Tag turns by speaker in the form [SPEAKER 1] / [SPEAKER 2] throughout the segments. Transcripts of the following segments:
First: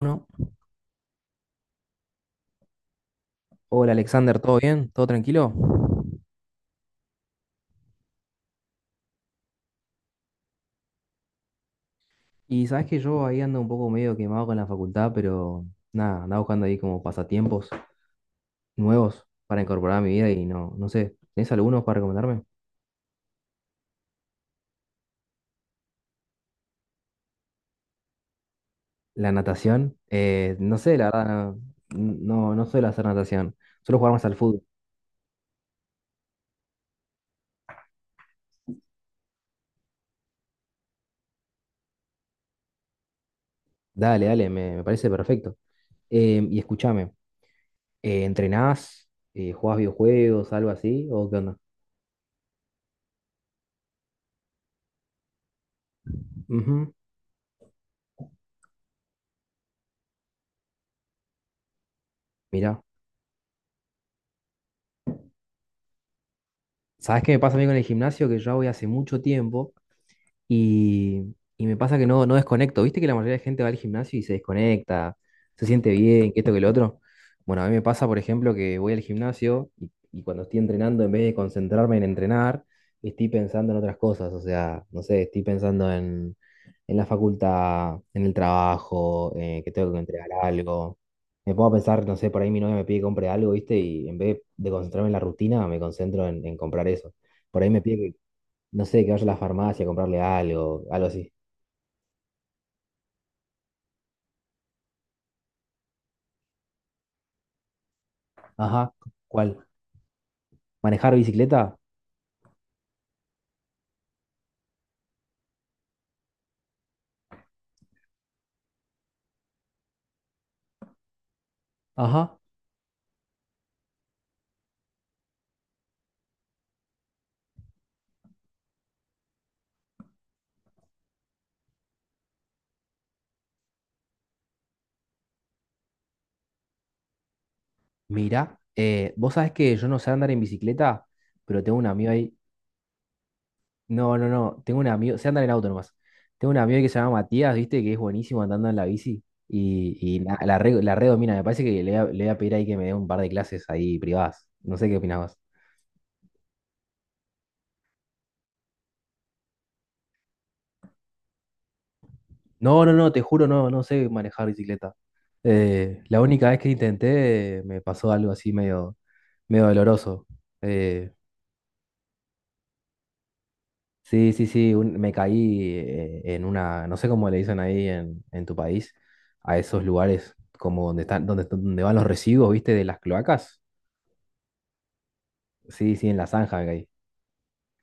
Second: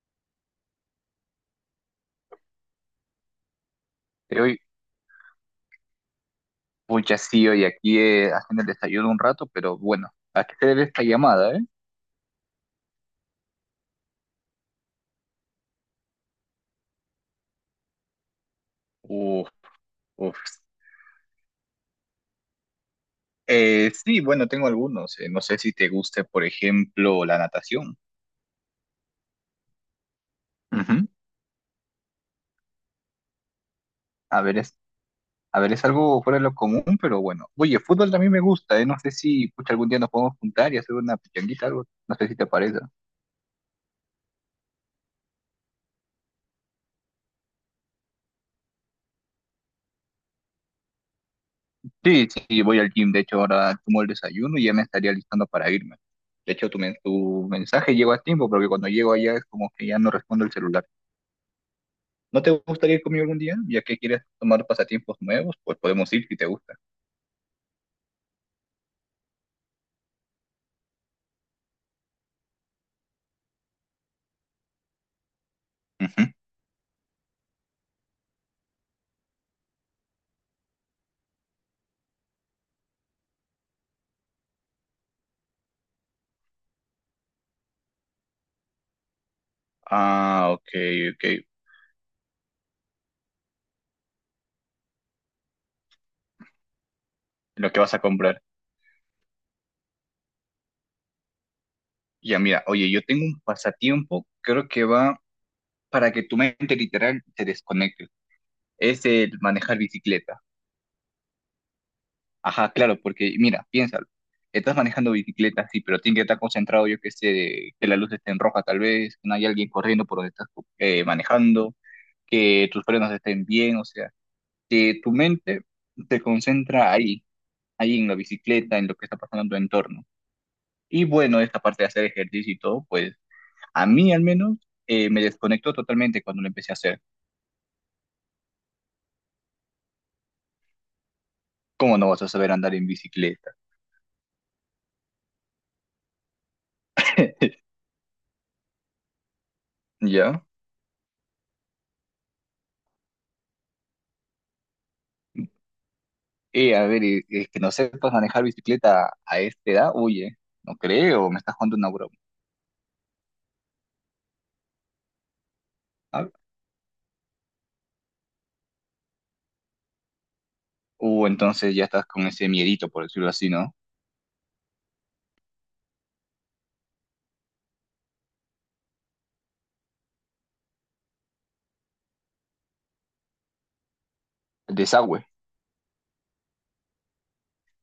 [SPEAKER 1] Bueno, hola Alexander,
[SPEAKER 2] De
[SPEAKER 1] ¿todo
[SPEAKER 2] hoy,
[SPEAKER 1] bien? ¿Todo tranquilo?
[SPEAKER 2] pucha, sí, hoy aquí haciendo el desayuno un rato, pero bueno, ¿a qué se debe esta llamada, eh?
[SPEAKER 1] Y sabes que yo ahí ando un poco medio quemado con la facultad, pero nada, andaba buscando ahí como pasatiempos nuevos
[SPEAKER 2] Uf,
[SPEAKER 1] para incorporar a mi vida
[SPEAKER 2] uf.
[SPEAKER 1] y no, no sé, ¿tenés algunos para recomendarme?
[SPEAKER 2] Sí, bueno, tengo algunos. No sé si te guste, por ejemplo, la natación.
[SPEAKER 1] La natación, no sé, la
[SPEAKER 2] Ujú.
[SPEAKER 1] verdad, no, no suelo hacer natación, suelo jugar más al
[SPEAKER 2] A ver,
[SPEAKER 1] fútbol.
[SPEAKER 2] es, a ver, es algo fuera de lo común, pero bueno. Oye, fútbol también me gusta, eh. No sé si, pucha, algún día nos podemos juntar y hacer una pichanguita, algo. No sé si te parece.
[SPEAKER 1] Dale, dale, me parece perfecto. Y escúchame, ¿entrenás? ¿Jugás videojuegos, algo así? ¿O qué onda?
[SPEAKER 2] Sí, sí, voy al gym. De hecho, ahora tomo el desayuno y ya me estaría listando para irme. De hecho, tu,
[SPEAKER 1] Ujú.
[SPEAKER 2] men- tu mensaje llegó a tiempo, porque cuando llego allá es como que ya no respondo el celular. ¿No te
[SPEAKER 1] Mirá,
[SPEAKER 2] gustaría ir conmigo algún día? Ya que quieres tomar pasatiempos nuevos, pues podemos ir si te gusta.
[SPEAKER 1] ¿sabes qué me pasa a mí con el gimnasio? Que yo voy hace mucho tiempo. Y me pasa que no desconecto. ¿Viste que la mayoría de gente va al gimnasio y se desconecta, se siente
[SPEAKER 2] Ujú.
[SPEAKER 1] bien, que esto, que lo otro? Bueno, a mí me pasa, por ejemplo, que voy al gimnasio y cuando estoy entrenando, en vez de concentrarme en entrenar, estoy pensando en otras cosas. O sea, no sé, estoy pensando en la facultad, en el trabajo, que tengo que entregar
[SPEAKER 2] Ah, ok,
[SPEAKER 1] algo.
[SPEAKER 2] ok.
[SPEAKER 1] Me pongo a pensar, no sé, por ahí mi novia me pide que compre algo, ¿viste? Y en vez de concentrarme en la rutina, me concentro en comprar eso. Por ahí
[SPEAKER 2] Lo que
[SPEAKER 1] me
[SPEAKER 2] vas
[SPEAKER 1] pide
[SPEAKER 2] a
[SPEAKER 1] que
[SPEAKER 2] comprar.
[SPEAKER 1] no sé, que vaya a la farmacia a comprarle algo, algo así.
[SPEAKER 2] Ya, mira, oye, yo tengo un pasatiempo, creo que va para que tu mente literal te desconecte.
[SPEAKER 1] Ajá,
[SPEAKER 2] Es el
[SPEAKER 1] ¿cuál?
[SPEAKER 2] manejar bicicleta.
[SPEAKER 1] ¿Manejar bicicleta?
[SPEAKER 2] Ajá, claro, porque mira, piénsalo. Estás manejando bicicleta, sí, pero tienes que estar concentrado, yo que sé, que la luz esté en roja tal vez, que no haya alguien corriendo por donde estás manejando,
[SPEAKER 1] Ajá,
[SPEAKER 2] que tus frenos estén bien, o sea, que tu mente te concentra ahí. Ahí en la bicicleta, en lo que está pasando en tu entorno. Y bueno, esta parte de hacer ejercicio y todo, pues a mí al menos me desconectó totalmente cuando lo empecé a hacer.
[SPEAKER 1] mira, vos sabés que yo no sé andar en bicicleta, pero tengo un
[SPEAKER 2] ¿Cómo
[SPEAKER 1] amigo
[SPEAKER 2] no vas a
[SPEAKER 1] ahí.
[SPEAKER 2] saber andar en bicicleta?
[SPEAKER 1] No, no, no, tengo un amigo, sé andar en auto nomás. Tengo un amigo ahí que se llama Matías, viste, que es buenísimo andando en la bici y na-
[SPEAKER 2] ¿Ya?
[SPEAKER 1] la, re- la redomina. Me parece que le voy a pedir ahí que me dé un par de clases ahí privadas. No sé qué opinabas.
[SPEAKER 2] A ver, que no sepas manejar bicicleta a esta edad, oye, no creo, me estás jugando una broma.
[SPEAKER 1] No, no, no, te juro, no, no sé manejar bicicleta. La
[SPEAKER 2] ¿No?
[SPEAKER 1] única vez que intenté me pasó algo así medio, medio doloroso. Eh,
[SPEAKER 2] O entonces ya estás con ese miedito, por decirlo así, ¿no?
[SPEAKER 1] sí, sí, sí, me caí en una, no sé cómo le dicen ahí en tu país, a esos lugares como donde están, donde van los residuos, ¿viste? De las cloacas.
[SPEAKER 2] El desagüe.
[SPEAKER 1] Sí, sí, en la zanja me caí.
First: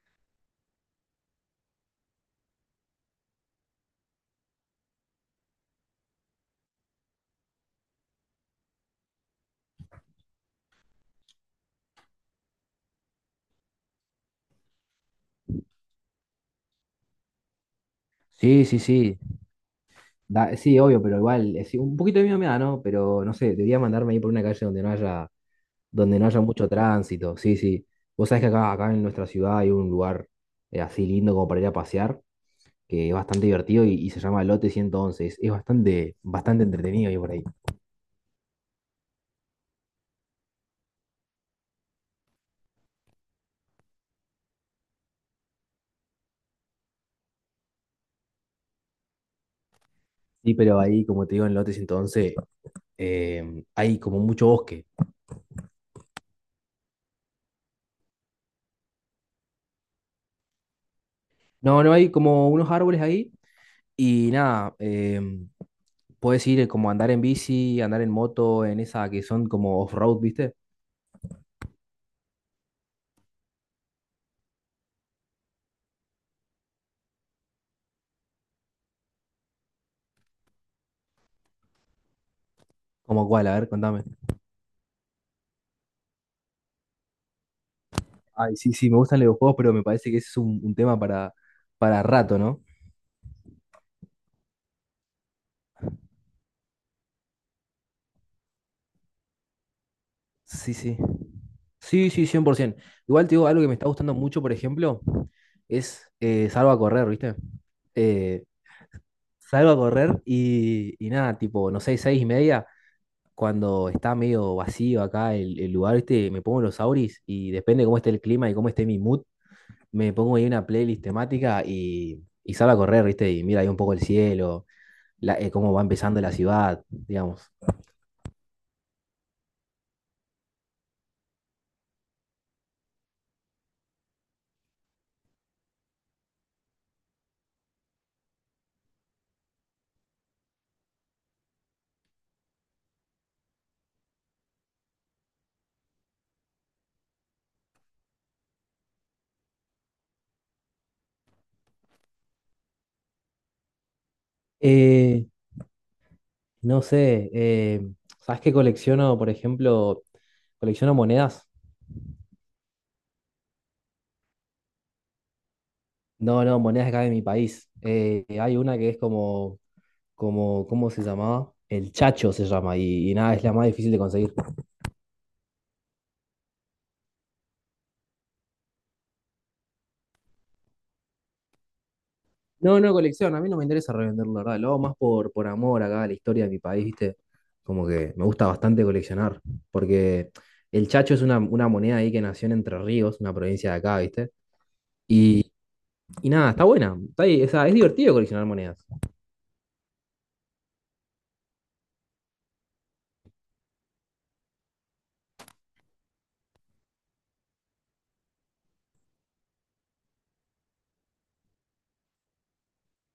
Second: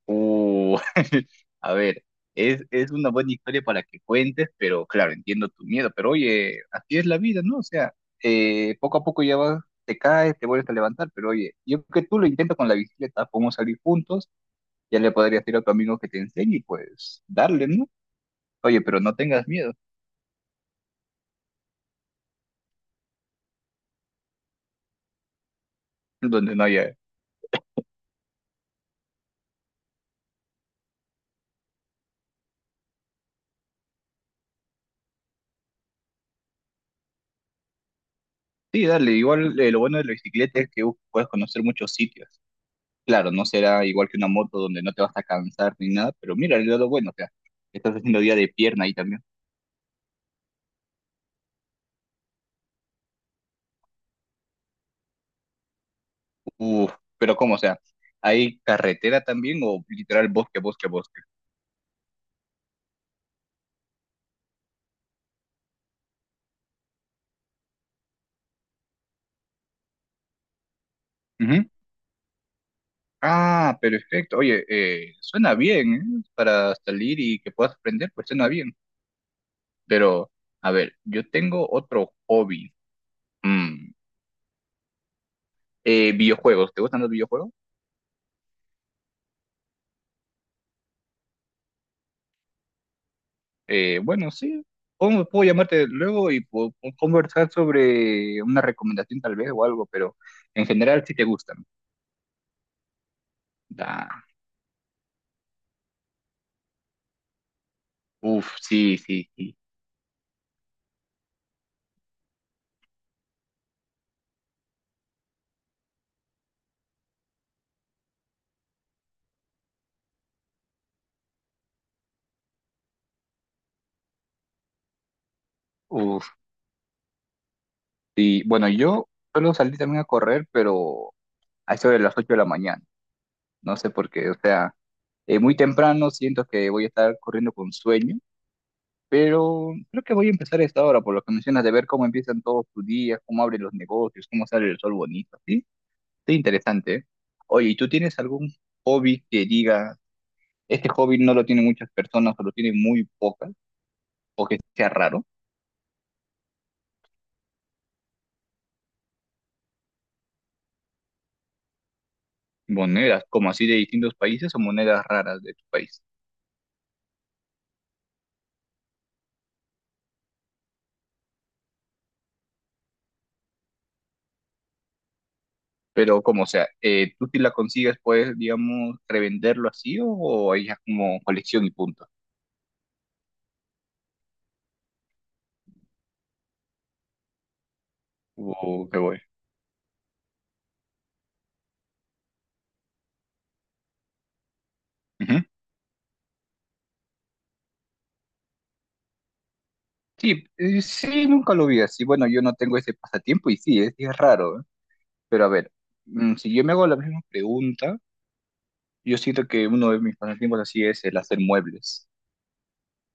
[SPEAKER 2] Uh, a ver, es una buena historia para que cuentes, pero claro, entiendo tu miedo, pero oye, así es la vida, ¿no? O sea, poco a poco ya vas, te caes, te vuelves a levantar, pero oye, yo creo que tú lo intentas con la bicicleta, podemos salir juntos, ya le podrías ir a tu amigo que te enseñe y pues darle, ¿no?
[SPEAKER 1] Sí, sí,
[SPEAKER 2] Oye, pero no
[SPEAKER 1] sí.
[SPEAKER 2] tengas miedo,
[SPEAKER 1] Sí, obvio, pero igual, sí, un poquito de miedo me da, ¿no? Pero no sé, debería mandarme ahí por una calle donde no haya
[SPEAKER 2] donde no
[SPEAKER 1] mucho
[SPEAKER 2] haya...
[SPEAKER 1] tránsito. Sí, sí. Vos sabés que acá en nuestra ciudad hay un lugar así lindo como para ir a pasear, que es bastante divertido y se llama Lote 111. Es bastante, bastante entretenido ir por ahí.
[SPEAKER 2] Sí, dale, igual lo bueno de la bicicleta es que puedes conocer muchos sitios. Claro, no será igual que una moto donde no te vas a cansar ni nada, pero mira, el lado bueno, o sea, estás haciendo día de pierna ahí también.
[SPEAKER 1] Sí, pero ahí, como te digo, en Lote 111 hay como mucho bosque.
[SPEAKER 2] Uf, pero ¿cómo? O sea, ¿hay carretera también o literal bosque, bosque, bosque?
[SPEAKER 1] No, no hay como unos árboles ahí y nada, puedes ir como andar en bici, andar en moto, en esa que son como off-road, ¿viste?
[SPEAKER 2] Ujú. Ah, perfecto. Oye, suena bien, ¿eh? Para salir y que puedas aprender, pues suena bien. Pero, a ver, yo tengo otro hobby.
[SPEAKER 1] Como cuál, a ver,
[SPEAKER 2] Mm,
[SPEAKER 1] contame.
[SPEAKER 2] videojuegos. ¿Te gustan los videojuegos?
[SPEAKER 1] Ay, sí, sí, me gustan los videojuegos, pero me parece que ese es un tema para rato, ¿no?
[SPEAKER 2] Bueno, sí. Puedo llamarte luego y conversar sobre una recomendación tal vez o algo, pero en
[SPEAKER 1] Sí, sí.
[SPEAKER 2] general sí te gustan.
[SPEAKER 1] Sí, sí, 100%. Igual te digo, algo que me está
[SPEAKER 2] Da.
[SPEAKER 1] gustando mucho, por ejemplo, es salgo a correr, ¿viste? Eh,
[SPEAKER 2] Uf, sí, sí, sí.
[SPEAKER 1] salgo a correr y nada, tipo, no sé, 6:30, cuando está medio vacío acá el lugar, ¿viste? Me pongo los auris y depende de cómo esté el clima y cómo esté mi mood, me pongo ahí una playlist temática y salgo a correr, ¿viste? Y mira ahí un poco el cielo, cómo va empezando
[SPEAKER 2] Uf,
[SPEAKER 1] la ciudad, digamos.
[SPEAKER 2] sí. Bueno, yo solo salí también a correr, pero a eso de las 8 de la mañana. No sé por qué, o sea, muy temprano siento que voy a estar corriendo con sueño, pero creo que voy a empezar a esta hora, por lo que mencionas, de ver cómo empiezan todos tus días, cómo abren los negocios, cómo sale el sol bonito, ¿sí? Qué interesante. Oye, ¿y tú tienes algún hobby que diga, este hobby no lo tienen muchas personas o lo tienen muy pocas, o que sea raro?
[SPEAKER 1] Eh, no sé, ¿sabes qué colecciono, por ejemplo? Colecciono monedas.
[SPEAKER 2] Monedas, como así de distintos países o monedas raras de tu país.
[SPEAKER 1] No, no, monedas acá de mi país. Hay una que es ¿cómo se llamaba? El Chacho se llama y nada, es la más difícil de conseguir.
[SPEAKER 2] Pero como sea, tú si la consigues, puedes, digamos, revenderlo así o ahí como colección y punto.
[SPEAKER 1] No, no, colección, a mí no me interesa revenderlo, la verdad. Lo hago más por amor acá a la historia de mi país, ¿viste? Como que me gusta bastante
[SPEAKER 2] O qué voy.
[SPEAKER 1] coleccionar, porque el Chacho es una moneda ahí que nació en Entre Ríos, una provincia de acá, ¿viste?
[SPEAKER 2] Ujú.
[SPEAKER 1] Y, y nada, está buena. Está ahí, o sea, es divertido coleccionar monedas.
[SPEAKER 2] Sí, sí, nunca lo vi así. Bueno, yo no tengo ese pasatiempo y sí, sí es raro, ¿eh? Pero a ver, mm, si yo me hago la misma pregunta. Yo siento que uno de mis pasatiempos así es el hacer muebles.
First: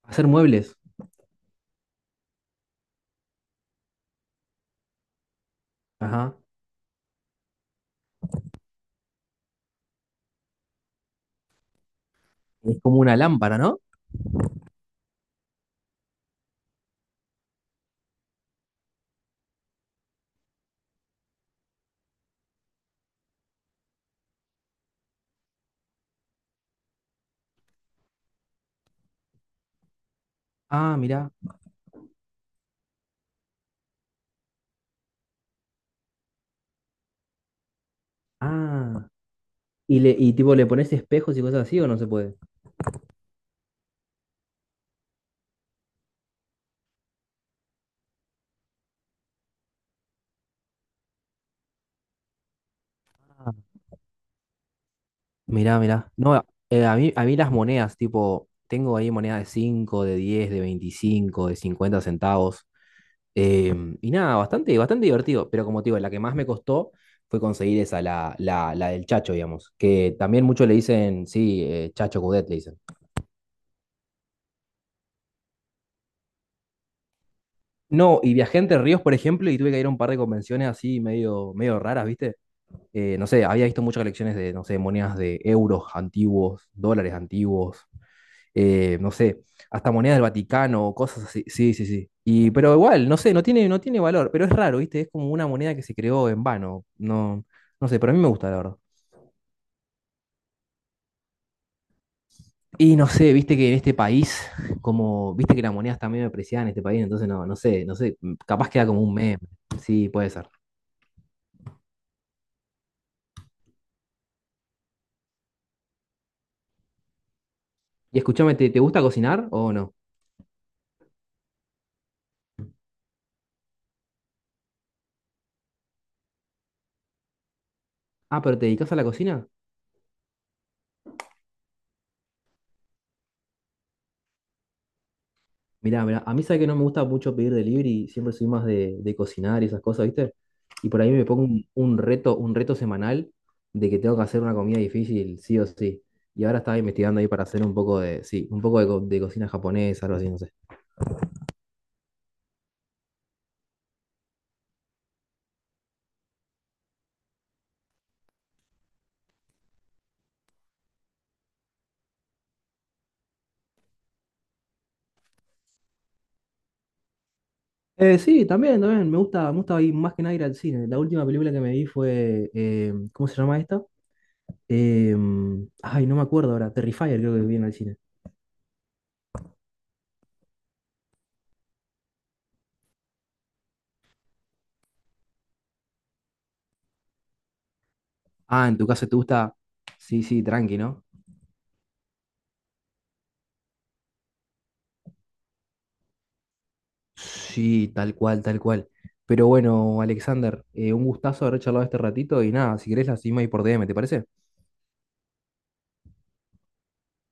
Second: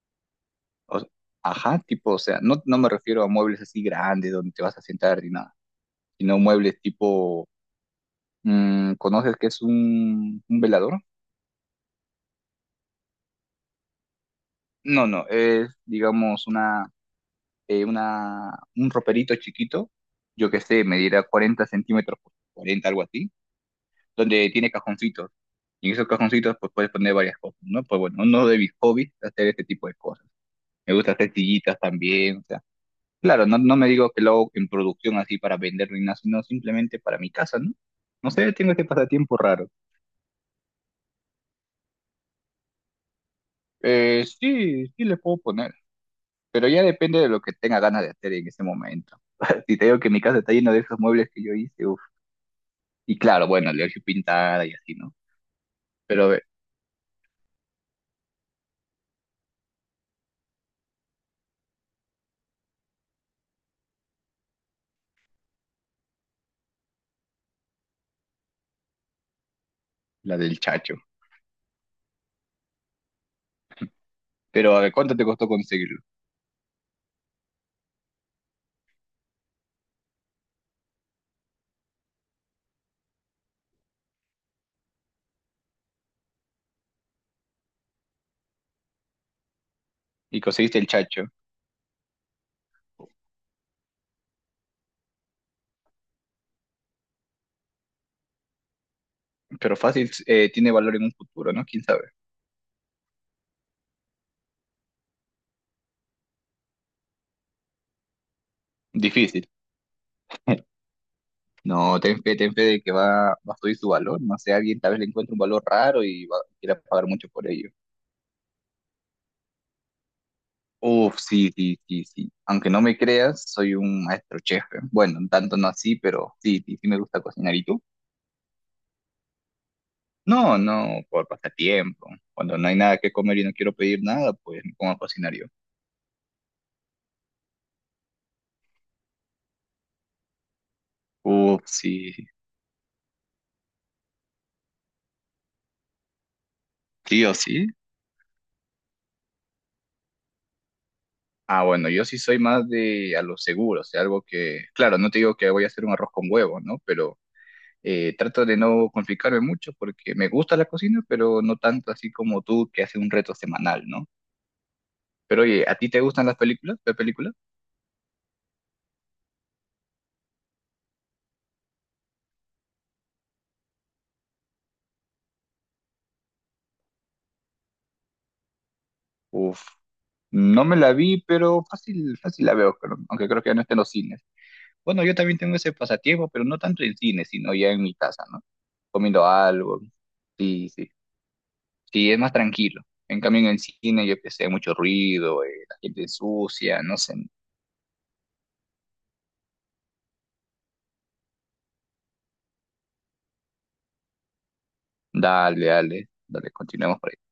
[SPEAKER 1] Hacer muebles.
[SPEAKER 2] O s- ajá, tipo, o sea, no, no me refiero a muebles así grandes donde te vas a sentar ni nada,
[SPEAKER 1] Ajá.
[SPEAKER 2] sino muebles tipo, mm, ¿conoces qué es un velador?
[SPEAKER 1] Es como una lámpara, ¿no?
[SPEAKER 2] No, no, es, digamos, una, eh, una, un roperito chiquito, yo qué sé, medirá 40 centímetros por 40, algo así, donde tiene cajoncitos. Y en esos cajoncitos pues puedes poner varias cosas, ¿no? Pues bueno, uno de mis hobbies es hacer este tipo de cosas. Me
[SPEAKER 1] Ah,
[SPEAKER 2] gusta
[SPEAKER 1] mirá.
[SPEAKER 2] hacer sillitas también. Claro, no, no me digo que lo hago en producción así para vender ni nada, sino simplemente para mi casa, ¿no? No sé, tengo este
[SPEAKER 1] Ah.
[SPEAKER 2] pasatiempo raro.
[SPEAKER 1] Y tipo, ¿le pones espejos y cosas así o no se puede?
[SPEAKER 2] Sí, sí le puedo poner, pero ya depende de lo que tenga ganas de hacer en ese momento. Si te digo que mi casa está llena de esos muebles que yo hice, uff. Y claro,
[SPEAKER 1] Ah.
[SPEAKER 2] bueno, le he hecho pintada y así, ¿no?
[SPEAKER 1] Mirá, mirá.
[SPEAKER 2] Pero a
[SPEAKER 1] No,
[SPEAKER 2] ver,
[SPEAKER 1] a mí las monedas, tipo, tengo ahí monedas de 5, de 10, de 25, de 50 centavos. Y nada, bastante, bastante divertido. Pero como te digo, la que más me costó fue conseguir esa, la del Chacho, digamos. Que
[SPEAKER 2] la
[SPEAKER 1] también
[SPEAKER 2] del
[SPEAKER 1] muchos le
[SPEAKER 2] chacho.
[SPEAKER 1] dicen, sí, Chacho Cudet le dicen.
[SPEAKER 2] Pero a ver, ¿cuánto te costó conseguirlo?
[SPEAKER 1] No, y viajé Entre Ríos, por ejemplo, y tuve que ir a un par de convenciones así medio, medio raras, ¿viste? No sé, había visto muchas colecciones de, no sé, monedas de euros antiguos, dólares antiguos, no sé, hasta monedas del
[SPEAKER 2] Y conseguiste el
[SPEAKER 1] Vaticano, cosas
[SPEAKER 2] chacho.
[SPEAKER 1] así. Sí, sí, sí. Pero igual, no sé, no tiene valor, pero es raro, ¿viste? Es como una moneda que se creó en vano. No, no sé, pero a mí me gusta, la verdad.
[SPEAKER 2] Pero fácil, tiene valor en un futuro, ¿no? ¿Quién sabe?
[SPEAKER 1] Y no sé, viste que en este país, como, viste que las monedas también medio depreciadas en este país, entonces no, no sé, capaz queda como un meme.
[SPEAKER 2] Difícil.
[SPEAKER 1] Sí, puede ser.
[SPEAKER 2] No, ten fe de que va, va a subir su valor. No sé, alguien tal vez le encuentre un valor raro y va, quiera pagar mucho por ello.
[SPEAKER 1] Y escúchame, ¿te gusta cocinar o no?
[SPEAKER 2] Uf, sí, sí, sí, sí. Aunque no me creas, soy un maestro chef. ¿Eh? Bueno, tanto no así, pero sí, sí, sí me gusta cocinar. ¿Y tú?
[SPEAKER 1] Ah, pero ¿te dedicas a la cocina?
[SPEAKER 2] No, no, por pasatiempo. Cuando no hay nada que comer y no quiero pedir nada, pues me pongo a cocinar yo.
[SPEAKER 1] Mirá, mirá, a mí sabe que no me gusta mucho pedir delivery, siempre soy más de cocinar y esas cosas, ¿viste? Y por ahí me pongo
[SPEAKER 2] Uf,
[SPEAKER 1] un,
[SPEAKER 2] sí,
[SPEAKER 1] un reto, un reto semanal de que tengo que hacer una comida difícil, sí o sí. Y ahora estaba investigando
[SPEAKER 2] sí
[SPEAKER 1] ahí
[SPEAKER 2] o
[SPEAKER 1] para hacer
[SPEAKER 2] sí.
[SPEAKER 1] un poco de, sí, un poco de, co- de cocina japonesa, algo así, no sé.
[SPEAKER 2] Ah, bueno, yo sí soy más de a lo seguro, o sea, algo que, claro, no te digo que voy a hacer un arroz con huevo, ¿no? Pero trato de no complicarme mucho porque me gusta la cocina, pero no tanto así como tú que hace un reto semanal, ¿no? Pero oye, ¿a ti te gustan las películas? ¿Las películas?
[SPEAKER 1] Sí, también, me gusta ir más que nada ir al cine. La última película que me vi fue, ¿cómo se llama esta? Ay, no me acuerdo ahora, Terrifier creo que vi en el cine.
[SPEAKER 2] Uf, no me la vi, pero fácil, fácil la veo, pero- aunque creo que ya no está en los cines. Bueno, yo también tengo ese pasatiempo, pero no tanto en cine, sino ya en mi casa, ¿no?
[SPEAKER 1] Ah, en tu caso te
[SPEAKER 2] Comiendo
[SPEAKER 1] gusta,
[SPEAKER 2] algo.
[SPEAKER 1] sí, sí,
[SPEAKER 2] Sí,
[SPEAKER 1] tranqui,
[SPEAKER 2] sí.
[SPEAKER 1] ¿no?
[SPEAKER 2] Sí, es más tranquilo. En cambio, en el cine yo que sé, mucho ruido, la gente sucia, no sé.
[SPEAKER 1] Sí, tal cual, tal cual. Pero bueno, Alexander, un gustazo haber charlado este ratito y nada, si querés la seguimos ahí por DM, ¿te parece?
[SPEAKER 2] Dale, dale, dale, continuemos por ahí.